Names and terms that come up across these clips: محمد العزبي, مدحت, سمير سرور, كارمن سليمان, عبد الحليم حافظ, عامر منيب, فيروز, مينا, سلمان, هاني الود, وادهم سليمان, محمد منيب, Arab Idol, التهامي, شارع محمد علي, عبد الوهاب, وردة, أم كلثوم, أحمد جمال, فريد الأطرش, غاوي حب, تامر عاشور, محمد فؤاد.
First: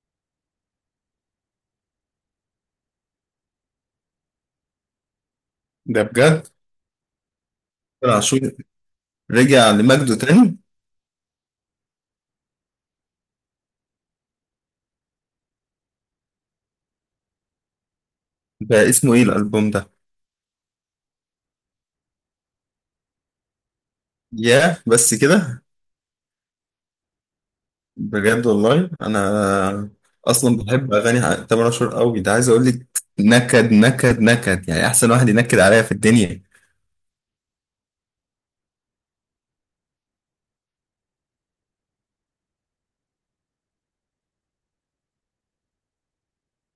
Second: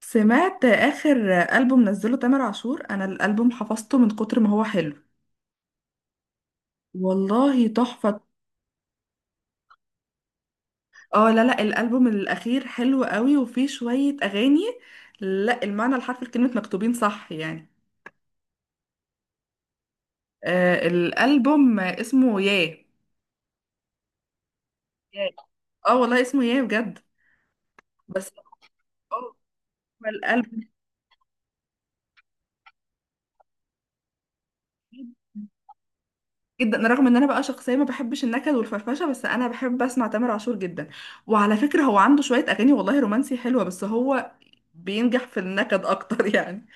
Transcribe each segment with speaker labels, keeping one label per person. Speaker 1: سمعت آخر ألبوم نزله تامر عاشور، أنا الألبوم حفظته من كتر ما هو حلو.
Speaker 2: ده بجد.
Speaker 1: والله
Speaker 2: تامر
Speaker 1: تحفة.
Speaker 2: عاشور، رجع لمجده تاني.
Speaker 1: اه، لا، لا، الألبوم الأخير حلو قوي وفيه شوية أغاني. لا، المعنى الحرفي لكلمة مكتوبين صح يعني.
Speaker 2: ده اسمه ايه الالبوم ده؟
Speaker 1: آه، الألبوم اسمه ياه.
Speaker 2: ياه بس
Speaker 1: ياه.
Speaker 2: كده؟
Speaker 1: اه، والله اسمه ياه بجد. بس.
Speaker 2: بجد والله
Speaker 1: اه.
Speaker 2: انا. اصلا
Speaker 1: الألبوم.
Speaker 2: بحب اغاني تامر عاشور قوي ده، عايز اقول لك. نكد نكد نكد، يعني
Speaker 1: جدا،
Speaker 2: احسن واحد ينكد عليا في الدنيا.
Speaker 1: جدا، أنا رغم ان انا بقى شخصيه ما بحبش النكد والفرفشه، بس انا بحب اسمع تامر عاشور جدا. وعلى فكره هو عنده شويه اغاني والله رومانسي حلوه، بس هو بينجح في النكد اكتر يعني.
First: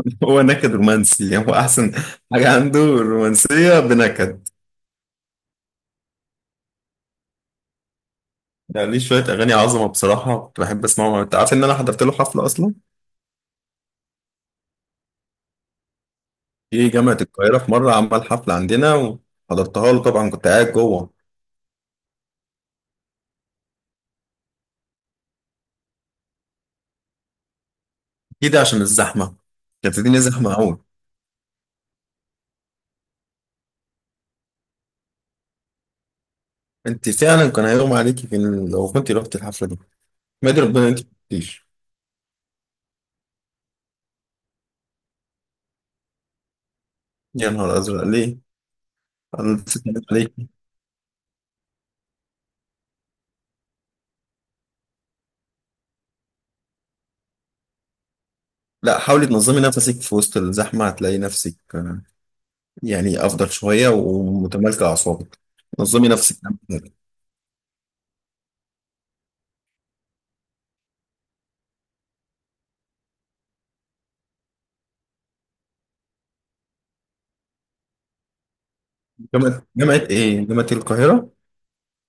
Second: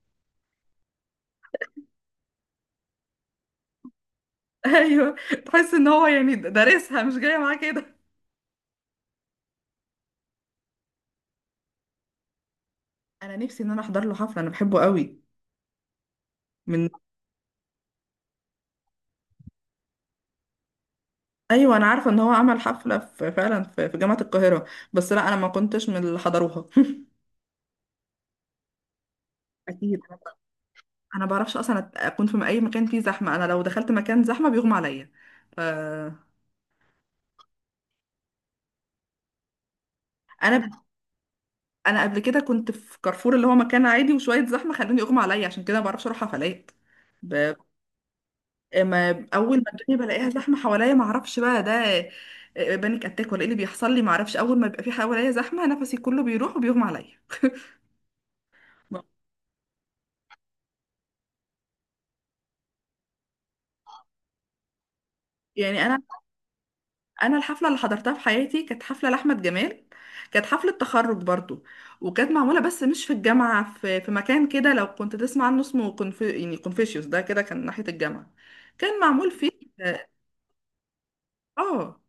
Speaker 2: هو نكد رومانسي، يعني هو احسن حاجه عنده الرومانسيه بنكد.
Speaker 1: ايوه، تحس ان هو يعني دارسها مش جايه معاه كده.
Speaker 2: يعني ليه شويه اغاني عظمه بصراحه، كنت بحب اسمعهم. انت عارف ان انا حضرت له حفله اصلا؟
Speaker 1: انا نفسي ان انا احضر له حفله، انا بحبه قوي. من.
Speaker 2: في جامعه القاهره في مره عمل حفله عندنا، وحضرتها له طبعا، كنت قاعد جوه
Speaker 1: ايوه، انا عارفه ان هو عمل حفله، في، فعلا، في جامعه القاهره. بس لا، انا ما كنتش من اللي حضروها.
Speaker 2: كده عشان الزحمة. كانت
Speaker 1: اكيد.
Speaker 2: الدنيا زحمة أوي.
Speaker 1: انا ما بعرفش اصلا اكون في اي مكان فيه زحمه. انا لو دخلت مكان زحمه بيغمى عليا. ف.
Speaker 2: أنت فعلا كان هيغمى عليكي لو كنت رحت الحفلة دي. ما أدري،
Speaker 1: انا
Speaker 2: ربنا أنت ما كنتيش.
Speaker 1: انا قبل كده كنت في كارفور اللي هو مكان عادي، وشويه زحمه خلوني اغمى عليا، عشان كده ما بعرفش اروح حفلات.
Speaker 2: يا
Speaker 1: ب...
Speaker 2: نهار أزرق، ليه؟
Speaker 1: ما
Speaker 2: أنا
Speaker 1: اول ما
Speaker 2: نسيت
Speaker 1: الدنيا
Speaker 2: أقول
Speaker 1: بلاقيها
Speaker 2: عليك.
Speaker 1: زحمه حواليا ما اعرفش بقى ده. بانيك اتاك ولا ايه اللي بيحصل لي، ما اعرفش. اول ما بيبقى في حواليا زحمه نفسي كله بيروح وبيغمى عليا.
Speaker 2: لا حاولي تنظمي نفسك في وسط الزحمة، هتلاقي نفسك يعني أفضل شوية ومتمالكة أعصابك.
Speaker 1: يعني انا.
Speaker 2: نظمي نفسك.
Speaker 1: انا الحفله اللي حضرتها في حياتي كانت حفله لاحمد جمال. كانت حفله تخرج برضو. وكانت معموله بس مش في الجامعه، في مكان كده لو كنت تسمع عنه اسمه يعني كونفوشيوس. ده كده كان ناحيه الجامعه. كان معمول فيه.
Speaker 2: جامعة إيه؟ جامعة القاهرة.
Speaker 1: اه. آه.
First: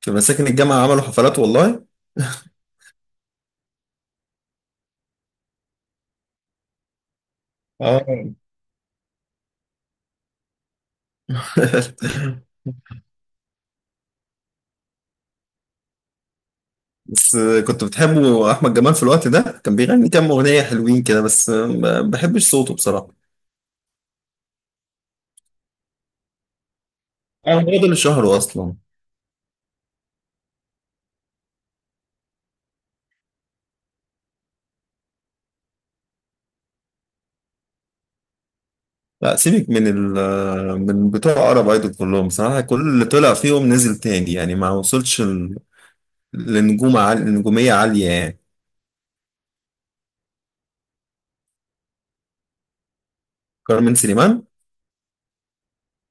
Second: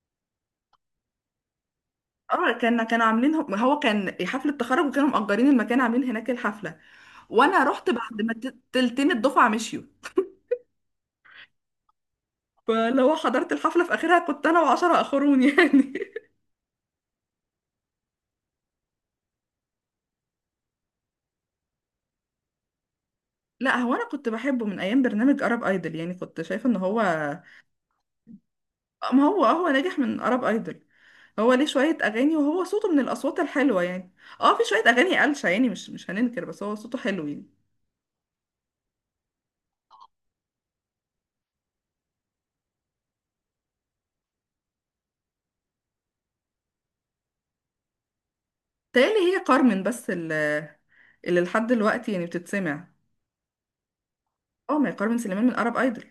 Speaker 2: في مساكن الجامعة عملوا حفلات والله.
Speaker 1: اه، كانوا عاملين، هو كان حفلة تخرج وكانوا مأجرين المكان، عاملين هناك الحفلة. وانا رحت بعد
Speaker 2: اه.
Speaker 1: ما تلتين الدفعة مشيوا. فلو حضرت الحفلة في اخرها كنت انا وعشرة اخرون يعني.
Speaker 2: بس كنت بتحبه احمد جمال في الوقت ده؟ كان بيغني كام اغنيه حلوين كده بس ما بحبش صوته بصراحه.
Speaker 1: لا هو، انا كنت بحبه من ايام برنامج ارب ايدل، يعني كنت شايفة ان هو.
Speaker 2: اه، هو ده اللي شهره اصلا.
Speaker 1: ما هو، هو ناجح من ارب ايدل. هو ليه شوية اغاني وهو صوته من الاصوات الحلوة يعني. اه، في شوية اغاني قلشة يعني مش هننكر، بس هو صوته حلو يعني.
Speaker 2: لا سيبك من من بتوع عرب ايدول كلهم بصراحه، كل اللي طلع فيهم نزل تاني، يعني ما وصلش لنجوم عالية، نجوميه عاليه يعني.
Speaker 1: تالي هي كارمن، بس اللي لحد دلوقتي يعني بتتسمع.
Speaker 2: كارمن سليمان.
Speaker 1: اه، ما هي كارمن سليمان من ارب ايدل.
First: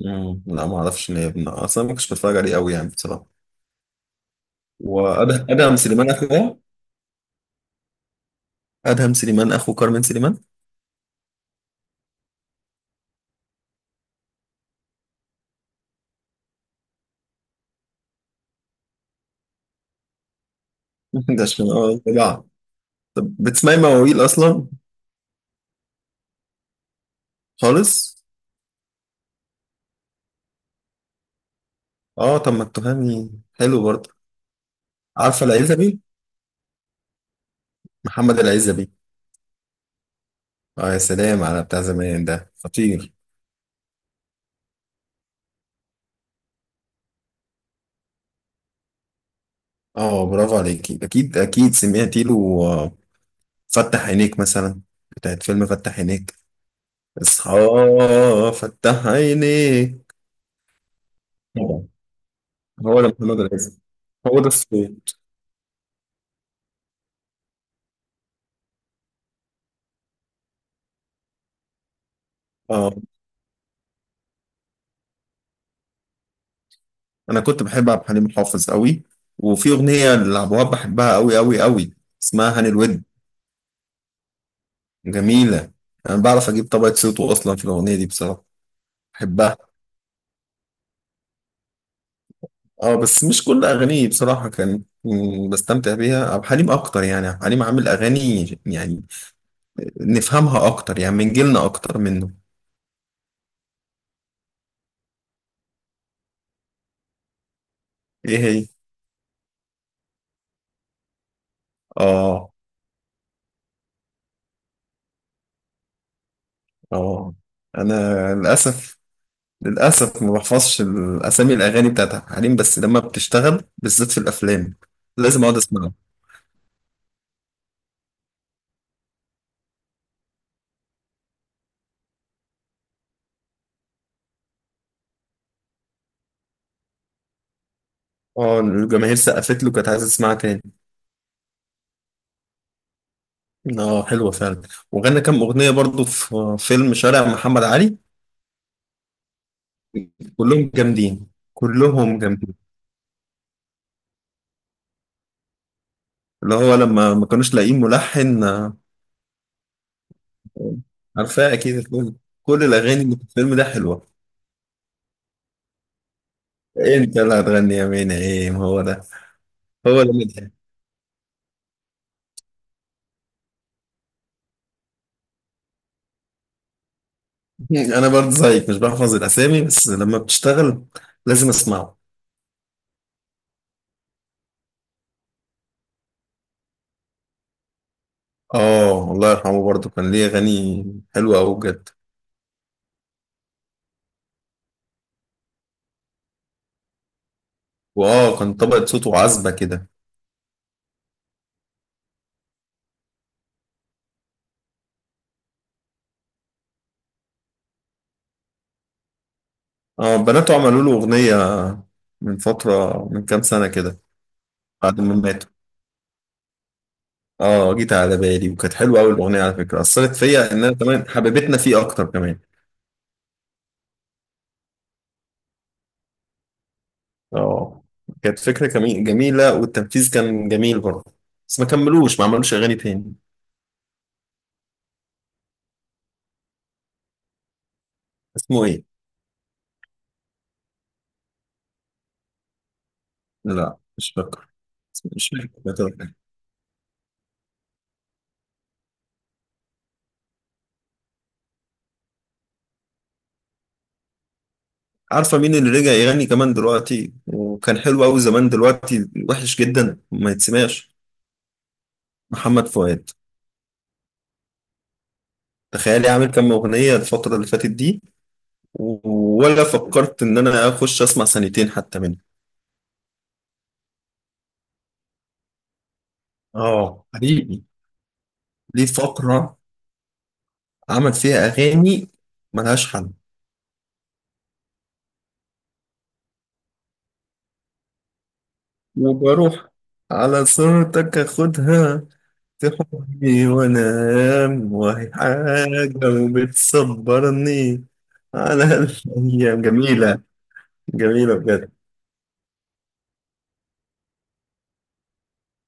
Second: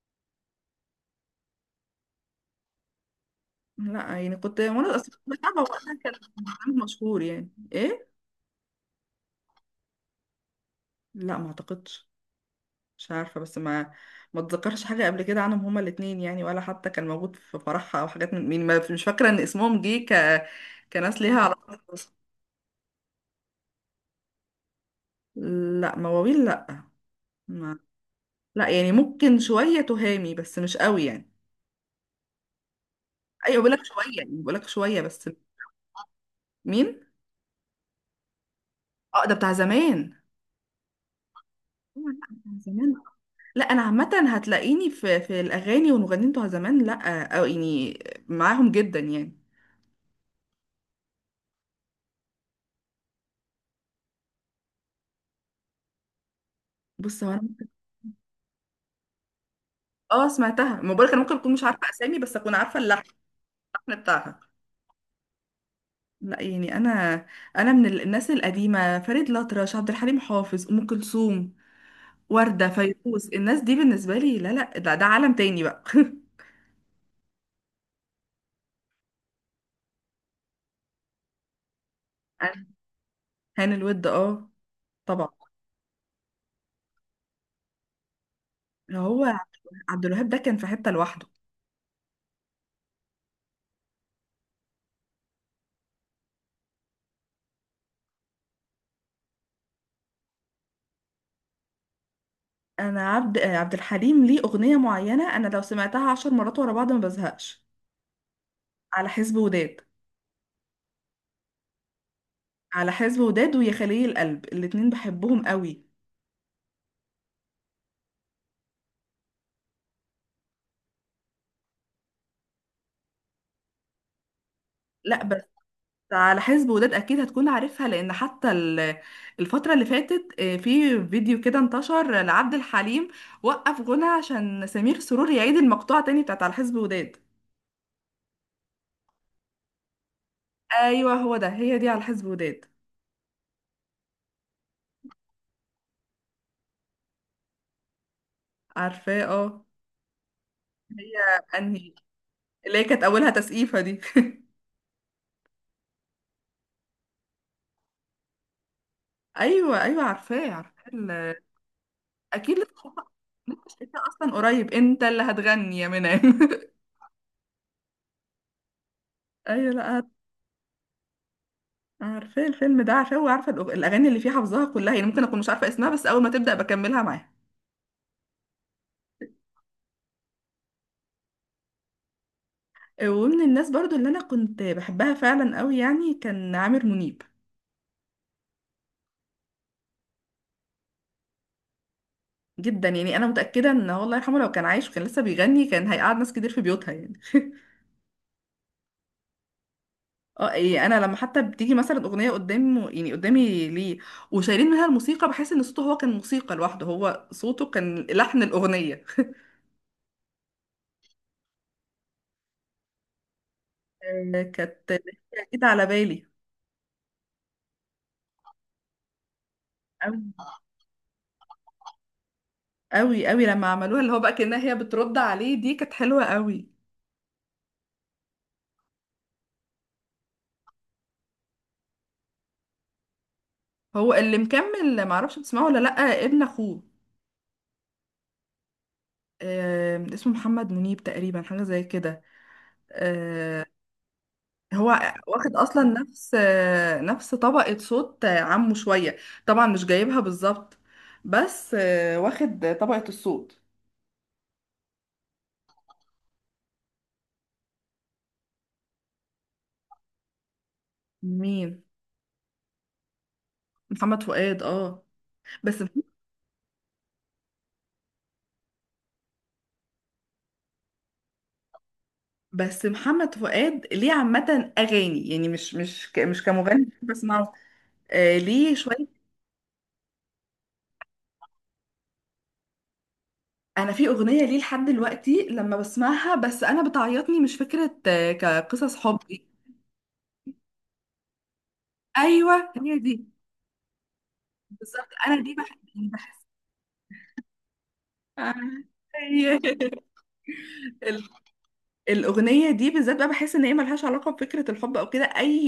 Speaker 2: مم، لا ما اعرفش ان هي ابن اصلا، ما كنتش بتفرج عليه قوي يعني بصراحه.
Speaker 1: لا يعني كنت، وانا اصلا كنت بتابعه
Speaker 2: وادهم
Speaker 1: وقتها،
Speaker 2: سليمان
Speaker 1: كان
Speaker 2: اخوه،
Speaker 1: برنامج مشهور يعني ايه.
Speaker 2: ادهم سليمان اخو كارمن سليمان.
Speaker 1: لا، ما اعتقدش. مش عارفه، بس ما اتذكرش حاجه قبل كده عنهم هما الاثنين يعني، ولا حتى كان موجود في فرحها او حاجات من مين. مش فاكره ان اسمهم جه كناس ليها
Speaker 2: ده
Speaker 1: علاقه
Speaker 2: عشان
Speaker 1: بالرقص.
Speaker 2: طلع. طب، بتسمعي مواويل اصلا؟
Speaker 1: لا، مواويل لا. ما.
Speaker 2: خالص.
Speaker 1: لا يعني ممكن شويه تهامي بس مش قوي يعني.
Speaker 2: اه، طب ما التهامي
Speaker 1: ايوه، بقول لك
Speaker 2: حلو برضه.
Speaker 1: شويه يعني، بقول لك شويه بس.
Speaker 2: عارفه العزبي؟
Speaker 1: مين؟
Speaker 2: محمد العزبي.
Speaker 1: اه، ده بتاع زمان.
Speaker 2: اه، يا سلام على بتاع
Speaker 1: أيوة،
Speaker 2: زمان،
Speaker 1: لا، بتاع
Speaker 2: ده
Speaker 1: زمان.
Speaker 2: خطير.
Speaker 1: لا انا عامه هتلاقيني في الاغاني والمغنيين بتوع زمان، لا او يعني معاهم جدا يعني.
Speaker 2: اه، برافو عليكي، اكيد اكيد سمعتي له آه، فتح عينيك مثلا، بتاعت فيلم فتح عينيك،
Speaker 1: بص هو انا.
Speaker 2: اصحى، فتح عينيك.
Speaker 1: اه سمعتها، ما بقولك انا ممكن اكون مش
Speaker 2: طبعا،
Speaker 1: عارفه اسامي بس اكون عارفه
Speaker 2: هو
Speaker 1: اللحن.
Speaker 2: ده محمد العزيز،
Speaker 1: اللحن بتاعها.
Speaker 2: هو ده الصوت.
Speaker 1: لا يعني انا. انا من الناس القديمه، فريد الأطرش، عبد الحليم حافظ، ام كلثوم، ورده،
Speaker 2: اه،
Speaker 1: فيروز، الناس دي بالنسبه لي، لا، لا، ده عالم تاني بقى.
Speaker 2: انا كنت بحب عبد الحليم حافظ قوي. وفي اغنيه لعبد الوهاب بحبها قوي قوي قوي، اسمها هاني الود.
Speaker 1: هاني الود، اه. طبعا.
Speaker 2: جميله، انا بعرف اجيب طبقه صوته اصلا في الاغنيه دي بصراحه،
Speaker 1: اللي هو
Speaker 2: بحبها.
Speaker 1: عبد الوهاب ده كان في حته لوحده.
Speaker 2: اه، بس مش كل اغانيه بصراحه كان، بستمتع بيها عبد الحليم اكتر. يعني عبد الحليم عامل اغاني يعني نفهمها اكتر، يعني من جيلنا اكتر منه.
Speaker 1: انا عبد الحليم ليه اغنيه معينه، انا لو سمعتها 10 مرات ورا بعض ما بزهقش.
Speaker 2: ايه هي؟
Speaker 1: على حزب وداد.
Speaker 2: اه،
Speaker 1: على حزب وداد ويا خليل القلب، الاتنين بحبهم قوي.
Speaker 2: اه، انا للاسف للاسف ما بحفظش الاسامي الاغاني بتاعت عبد الحليم، بس لما بتشتغل بالذات في الافلام
Speaker 1: لا بس.
Speaker 2: لازم اقعد اسمعها.
Speaker 1: على حزب وداد اكيد هتكون عارفها، لان حتى الفتره اللي فاتت في فيديو كده انتشر لعبد الحليم، وقف غنى عشان سمير سرور يعيد المقطوعه تاني بتاعت على حزب وداد.
Speaker 2: اه، الجماهير سقفت له، كانت عايزه تسمعها تاني.
Speaker 1: ايوه، هو ده، هي دي على حزب وداد.
Speaker 2: اه، حلوه فعلا. وغنى كام اغنيه برضو في فيلم شارع محمد علي،
Speaker 1: عارفاه، اه.
Speaker 2: كلهم جامدين،
Speaker 1: هي انهي؟
Speaker 2: كلهم جامدين.
Speaker 1: اللي هي كانت اولها تسقيفه دي.
Speaker 2: اللي هو لما ما كانوش لاقيين ملحن
Speaker 1: ايوه، ايوه، عارفاه، عارفاه.
Speaker 2: عارفاه اكيد الفيلم،
Speaker 1: اكيد
Speaker 2: كل
Speaker 1: لسه
Speaker 2: الاغاني
Speaker 1: شايفاها.
Speaker 2: اللي في الفيلم ده
Speaker 1: لسه شايفاها
Speaker 2: حلوه.
Speaker 1: اصلا قريب. انت اللي هتغني يا منى.
Speaker 2: انت اللي هتغني يا مينا ايه؟ ما هو ده،
Speaker 1: ايوه، لا،
Speaker 2: هو ده مدحت.
Speaker 1: عارفاه الفيلم ده، عارفاه، وعارفه الاغاني اللي فيه حافظاها كلها، يعني ممكن اكون مش عارفه اسمها بس اول ما تبدا بكملها معاها.
Speaker 2: انا برضه زيك مش بحفظ الاسامي، بس لما بتشتغل لازم اسمعه.
Speaker 1: ومن الناس برضو اللي انا كنت بحبها فعلا قوي يعني كان عامر منيب.
Speaker 2: اه، الله يرحمه برضه، كان ليه اغاني حلوه قوي بجد.
Speaker 1: جدا يعني، انا متاكده ان هو الله يرحمه لو كان عايش وكان لسه بيغني كان هيقعد ناس كتير في بيوتها يعني.
Speaker 2: واه، كان طبقه صوته عذبه كده.
Speaker 1: اه، إيه، انا لما حتى بتيجي مثلا اغنيه قدامه، يعني قدامي ليه، وشايلين منها الموسيقى، بحس ان صوته هو كان موسيقى لوحده، هو صوته كان لحن الاغنيه.
Speaker 2: اه، بناته عملوا له اغنيه من فتره، من كام سنه كده،
Speaker 1: كانت
Speaker 2: بعد
Speaker 1: لسه
Speaker 2: ما ماتوا.
Speaker 1: جديدة على بالي.
Speaker 2: اه، جيت على بالي، وكانت حلوه قوي الاغنيه على فكره، اثرت
Speaker 1: أوي،
Speaker 2: فيا ان انا كمان حبيبتنا فيه اكتر كمان.
Speaker 1: أوي، أوي لما عملوها اللي هو بقى كأنها هي بترد عليه، دي كانت حلوة أوي.
Speaker 2: اه، كانت فكره جميله، والتنفيذ كان جميل برضه. بس ما كملوش، ما عملوش اغاني تاني.
Speaker 1: هو اللي مكمل معرفش بتسمعه ولا لأ، ابن أخوه.
Speaker 2: اسمه ايه؟
Speaker 1: اسمه محمد منيب تقريبا، حاجة زي كده. آه،
Speaker 2: لا، مش فاكر،
Speaker 1: هو
Speaker 2: مش
Speaker 1: واخد أصلا
Speaker 2: فاكر.
Speaker 1: نفس، نفس طبقة صوت عمه شوية. طبعا مش جايبها بالظبط، بس واخد طبقة الصوت.
Speaker 2: عارفة مين اللي رجع يغني كمان دلوقتي وكان حلو أوي زمان؟ دلوقتي وحش جدا ما يتسمعش.
Speaker 1: مين؟
Speaker 2: محمد فؤاد.
Speaker 1: محمد فؤاد. اه، بس.
Speaker 2: تخيلي عامل كام أغنية الفترة اللي فاتت دي؟ ولا فكرت إن أنا أخش أسمع سنتين حتى منه.
Speaker 1: بس محمد فؤاد ليه عامة أغاني يعني مش كمغني
Speaker 2: اه،
Speaker 1: بسمعه.
Speaker 2: حقيقي.
Speaker 1: آه، ليه
Speaker 2: ليه
Speaker 1: شوية.
Speaker 2: فقرة عمل فيها أغاني ملهاش حل.
Speaker 1: أنا في أغنية ليه لحد دلوقتي لما بسمعها، بس أنا بتعيطني، مش فكرة كقصص حب.
Speaker 2: وبروح، على صورتك أخدها،
Speaker 1: أيوه، هي دي.
Speaker 2: تحبني وانا، ايام
Speaker 1: بالظبط،
Speaker 2: وهي
Speaker 1: أنا دي بحس
Speaker 2: حاجة،
Speaker 1: بحس
Speaker 2: وبتصبرني
Speaker 1: آه،
Speaker 2: على
Speaker 1: هي.
Speaker 2: الايام جميلة.
Speaker 1: ال-
Speaker 2: جميلة بجد.
Speaker 1: الأغنية دي بالذات بقى بحس إن هي ملهاش علاقة بفكرة الحب أو كده، أي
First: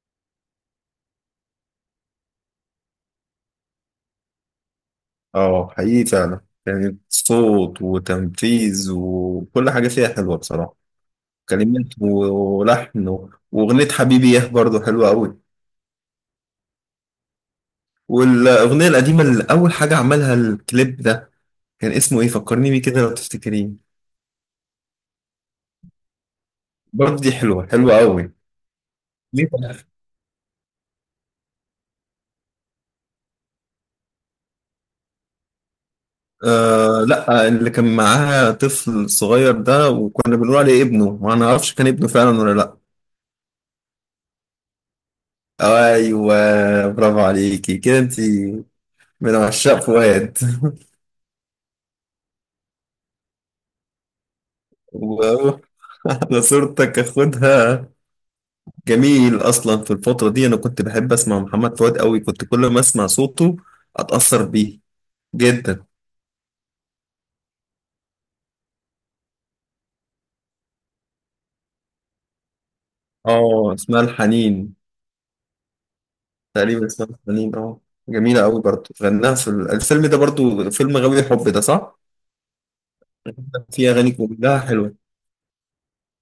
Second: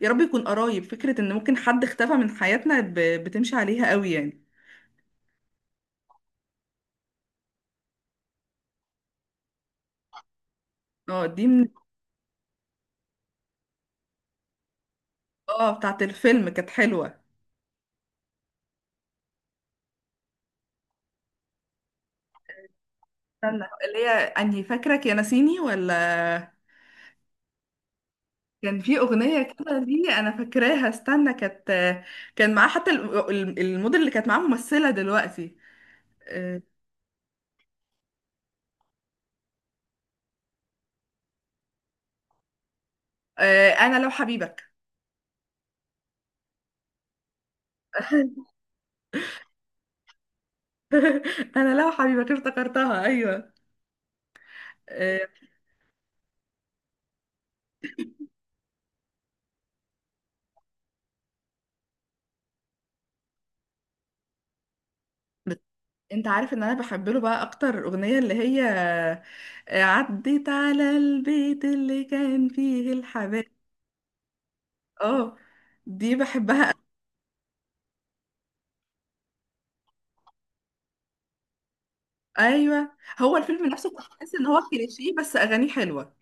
Speaker 1: يا رب يكون قرايب فكرة، إن ممكن حد اختفى من حياتنا، بتمشي عليها قوي يعني.
Speaker 2: اه، حقيقي فعلا، كانت صوت وتنفيذ وكل حاجة فيها حلوة بصراحة.
Speaker 1: اه، دي من.
Speaker 2: كلمات ولحن واغنية حبيبي ياه برضه حلوة قوي.
Speaker 1: اه، بتاعت الفيلم كانت حلوة.
Speaker 2: والاغنية القديمة اللي اول حاجة عملها الكليب ده كان اسمه ايه؟ فكرني بيه كده لو
Speaker 1: استنى،
Speaker 2: تفتكرين.
Speaker 1: اللي هي انهي؟ فاكرك يا ناسيني ولا؟
Speaker 2: برضه دي حلوة حلوة قوي.
Speaker 1: كان في اغنيه كده دي انا فاكراها، استنى، كانت، كان معاه حتى الموديل اللي كانت معاه، ممثله دلوقتي. آه،
Speaker 2: آه، لا، اللي كان معاها طفل صغير ده وكنا بنقول عليه ابنه، وانا ما اعرفش كان ابنه فعلا ولا لا.
Speaker 1: انا لو حبيبك.
Speaker 2: ايوه، برافو عليكي كده، انت من عشاق فؤاد.
Speaker 1: انا لو حبيبك افتكرتها، ايوه. آه،
Speaker 2: و- انا صورتك اخدها. جميل، اصلا في الفتره دي انا كنت بحب اسمع محمد فؤاد قوي، كنت كل ما اسمع صوته اتاثر بيه
Speaker 1: بت-
Speaker 2: جدا.
Speaker 1: انت عارف ان انا بحب له بقى اكتر اغنيه اللي هي عديت على البيت اللي كان فيه الحباب.
Speaker 2: اه، اسمها الحنين.
Speaker 1: اه، دي بحبها.
Speaker 2: تقريبا اسمها الحنين اه. جميله قوي برضه، غناها في الفيلم ده برضه، فيلم غاوي حب ده صح؟
Speaker 1: ايوه، هو الفيلم نفسه
Speaker 2: في اغاني
Speaker 1: تحس ان
Speaker 2: كلها
Speaker 1: هو
Speaker 2: حلوه.
Speaker 1: كليشيه، بس اغانيه حلوه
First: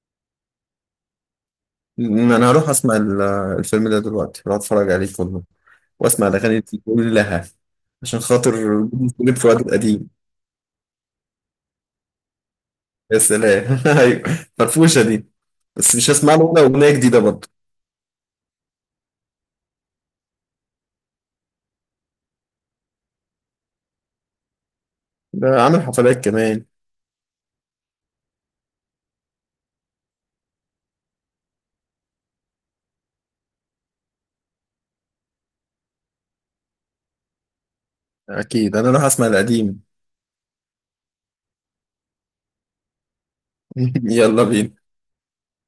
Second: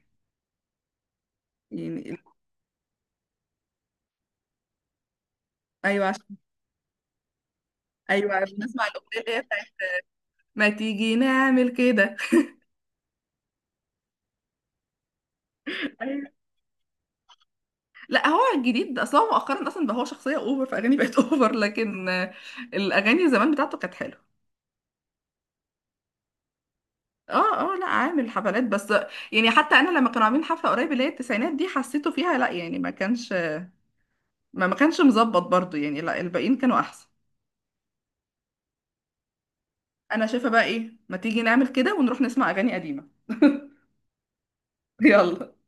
Speaker 1: يعني.
Speaker 2: انا هروح اسمع الفيلم ده دلوقتي، هروح اتفرج عليه كله
Speaker 1: ايوه
Speaker 2: واسمع
Speaker 1: عشان.
Speaker 2: الاغاني دي كلها، عشان
Speaker 1: ايوه عشان
Speaker 2: خاطر
Speaker 1: نسمع الاغنيه
Speaker 2: نجيب
Speaker 1: اللي هي
Speaker 2: فؤاد
Speaker 1: بتاعت.
Speaker 2: القديم.
Speaker 1: ما تيجي نعمل كده.
Speaker 2: يا سلام! ايوه، فرفوشه دي، بس مش
Speaker 1: أيوة.
Speaker 2: هسمع له ولا اغنيه جديده برضه.
Speaker 1: لا هو الجديد اصلا، هو مؤخرا اصلا بقى هو شخصيه اوفر، فاغاني بقت اوفر، لكن الاغاني زمان بتاعته كانت حلوه.
Speaker 2: ده عامل حفلات كمان.
Speaker 1: اه، اه، لا، عامل حفلات بس. يعني حتى انا لما كانوا عاملين حفله قريب اللي هي التسعينات دي حسيته فيها لا يعني، ما كانش، ما كانش مظبط برضو يعني، لا الباقيين كانوا احسن.
Speaker 2: اكيد، انا راح اسمع القديم.
Speaker 1: انا شايفه بقى ايه، ما تيجي نعمل كده ونروح نسمع اغاني قديمه.
Speaker 2: يلا بينا.
Speaker 1: يلا.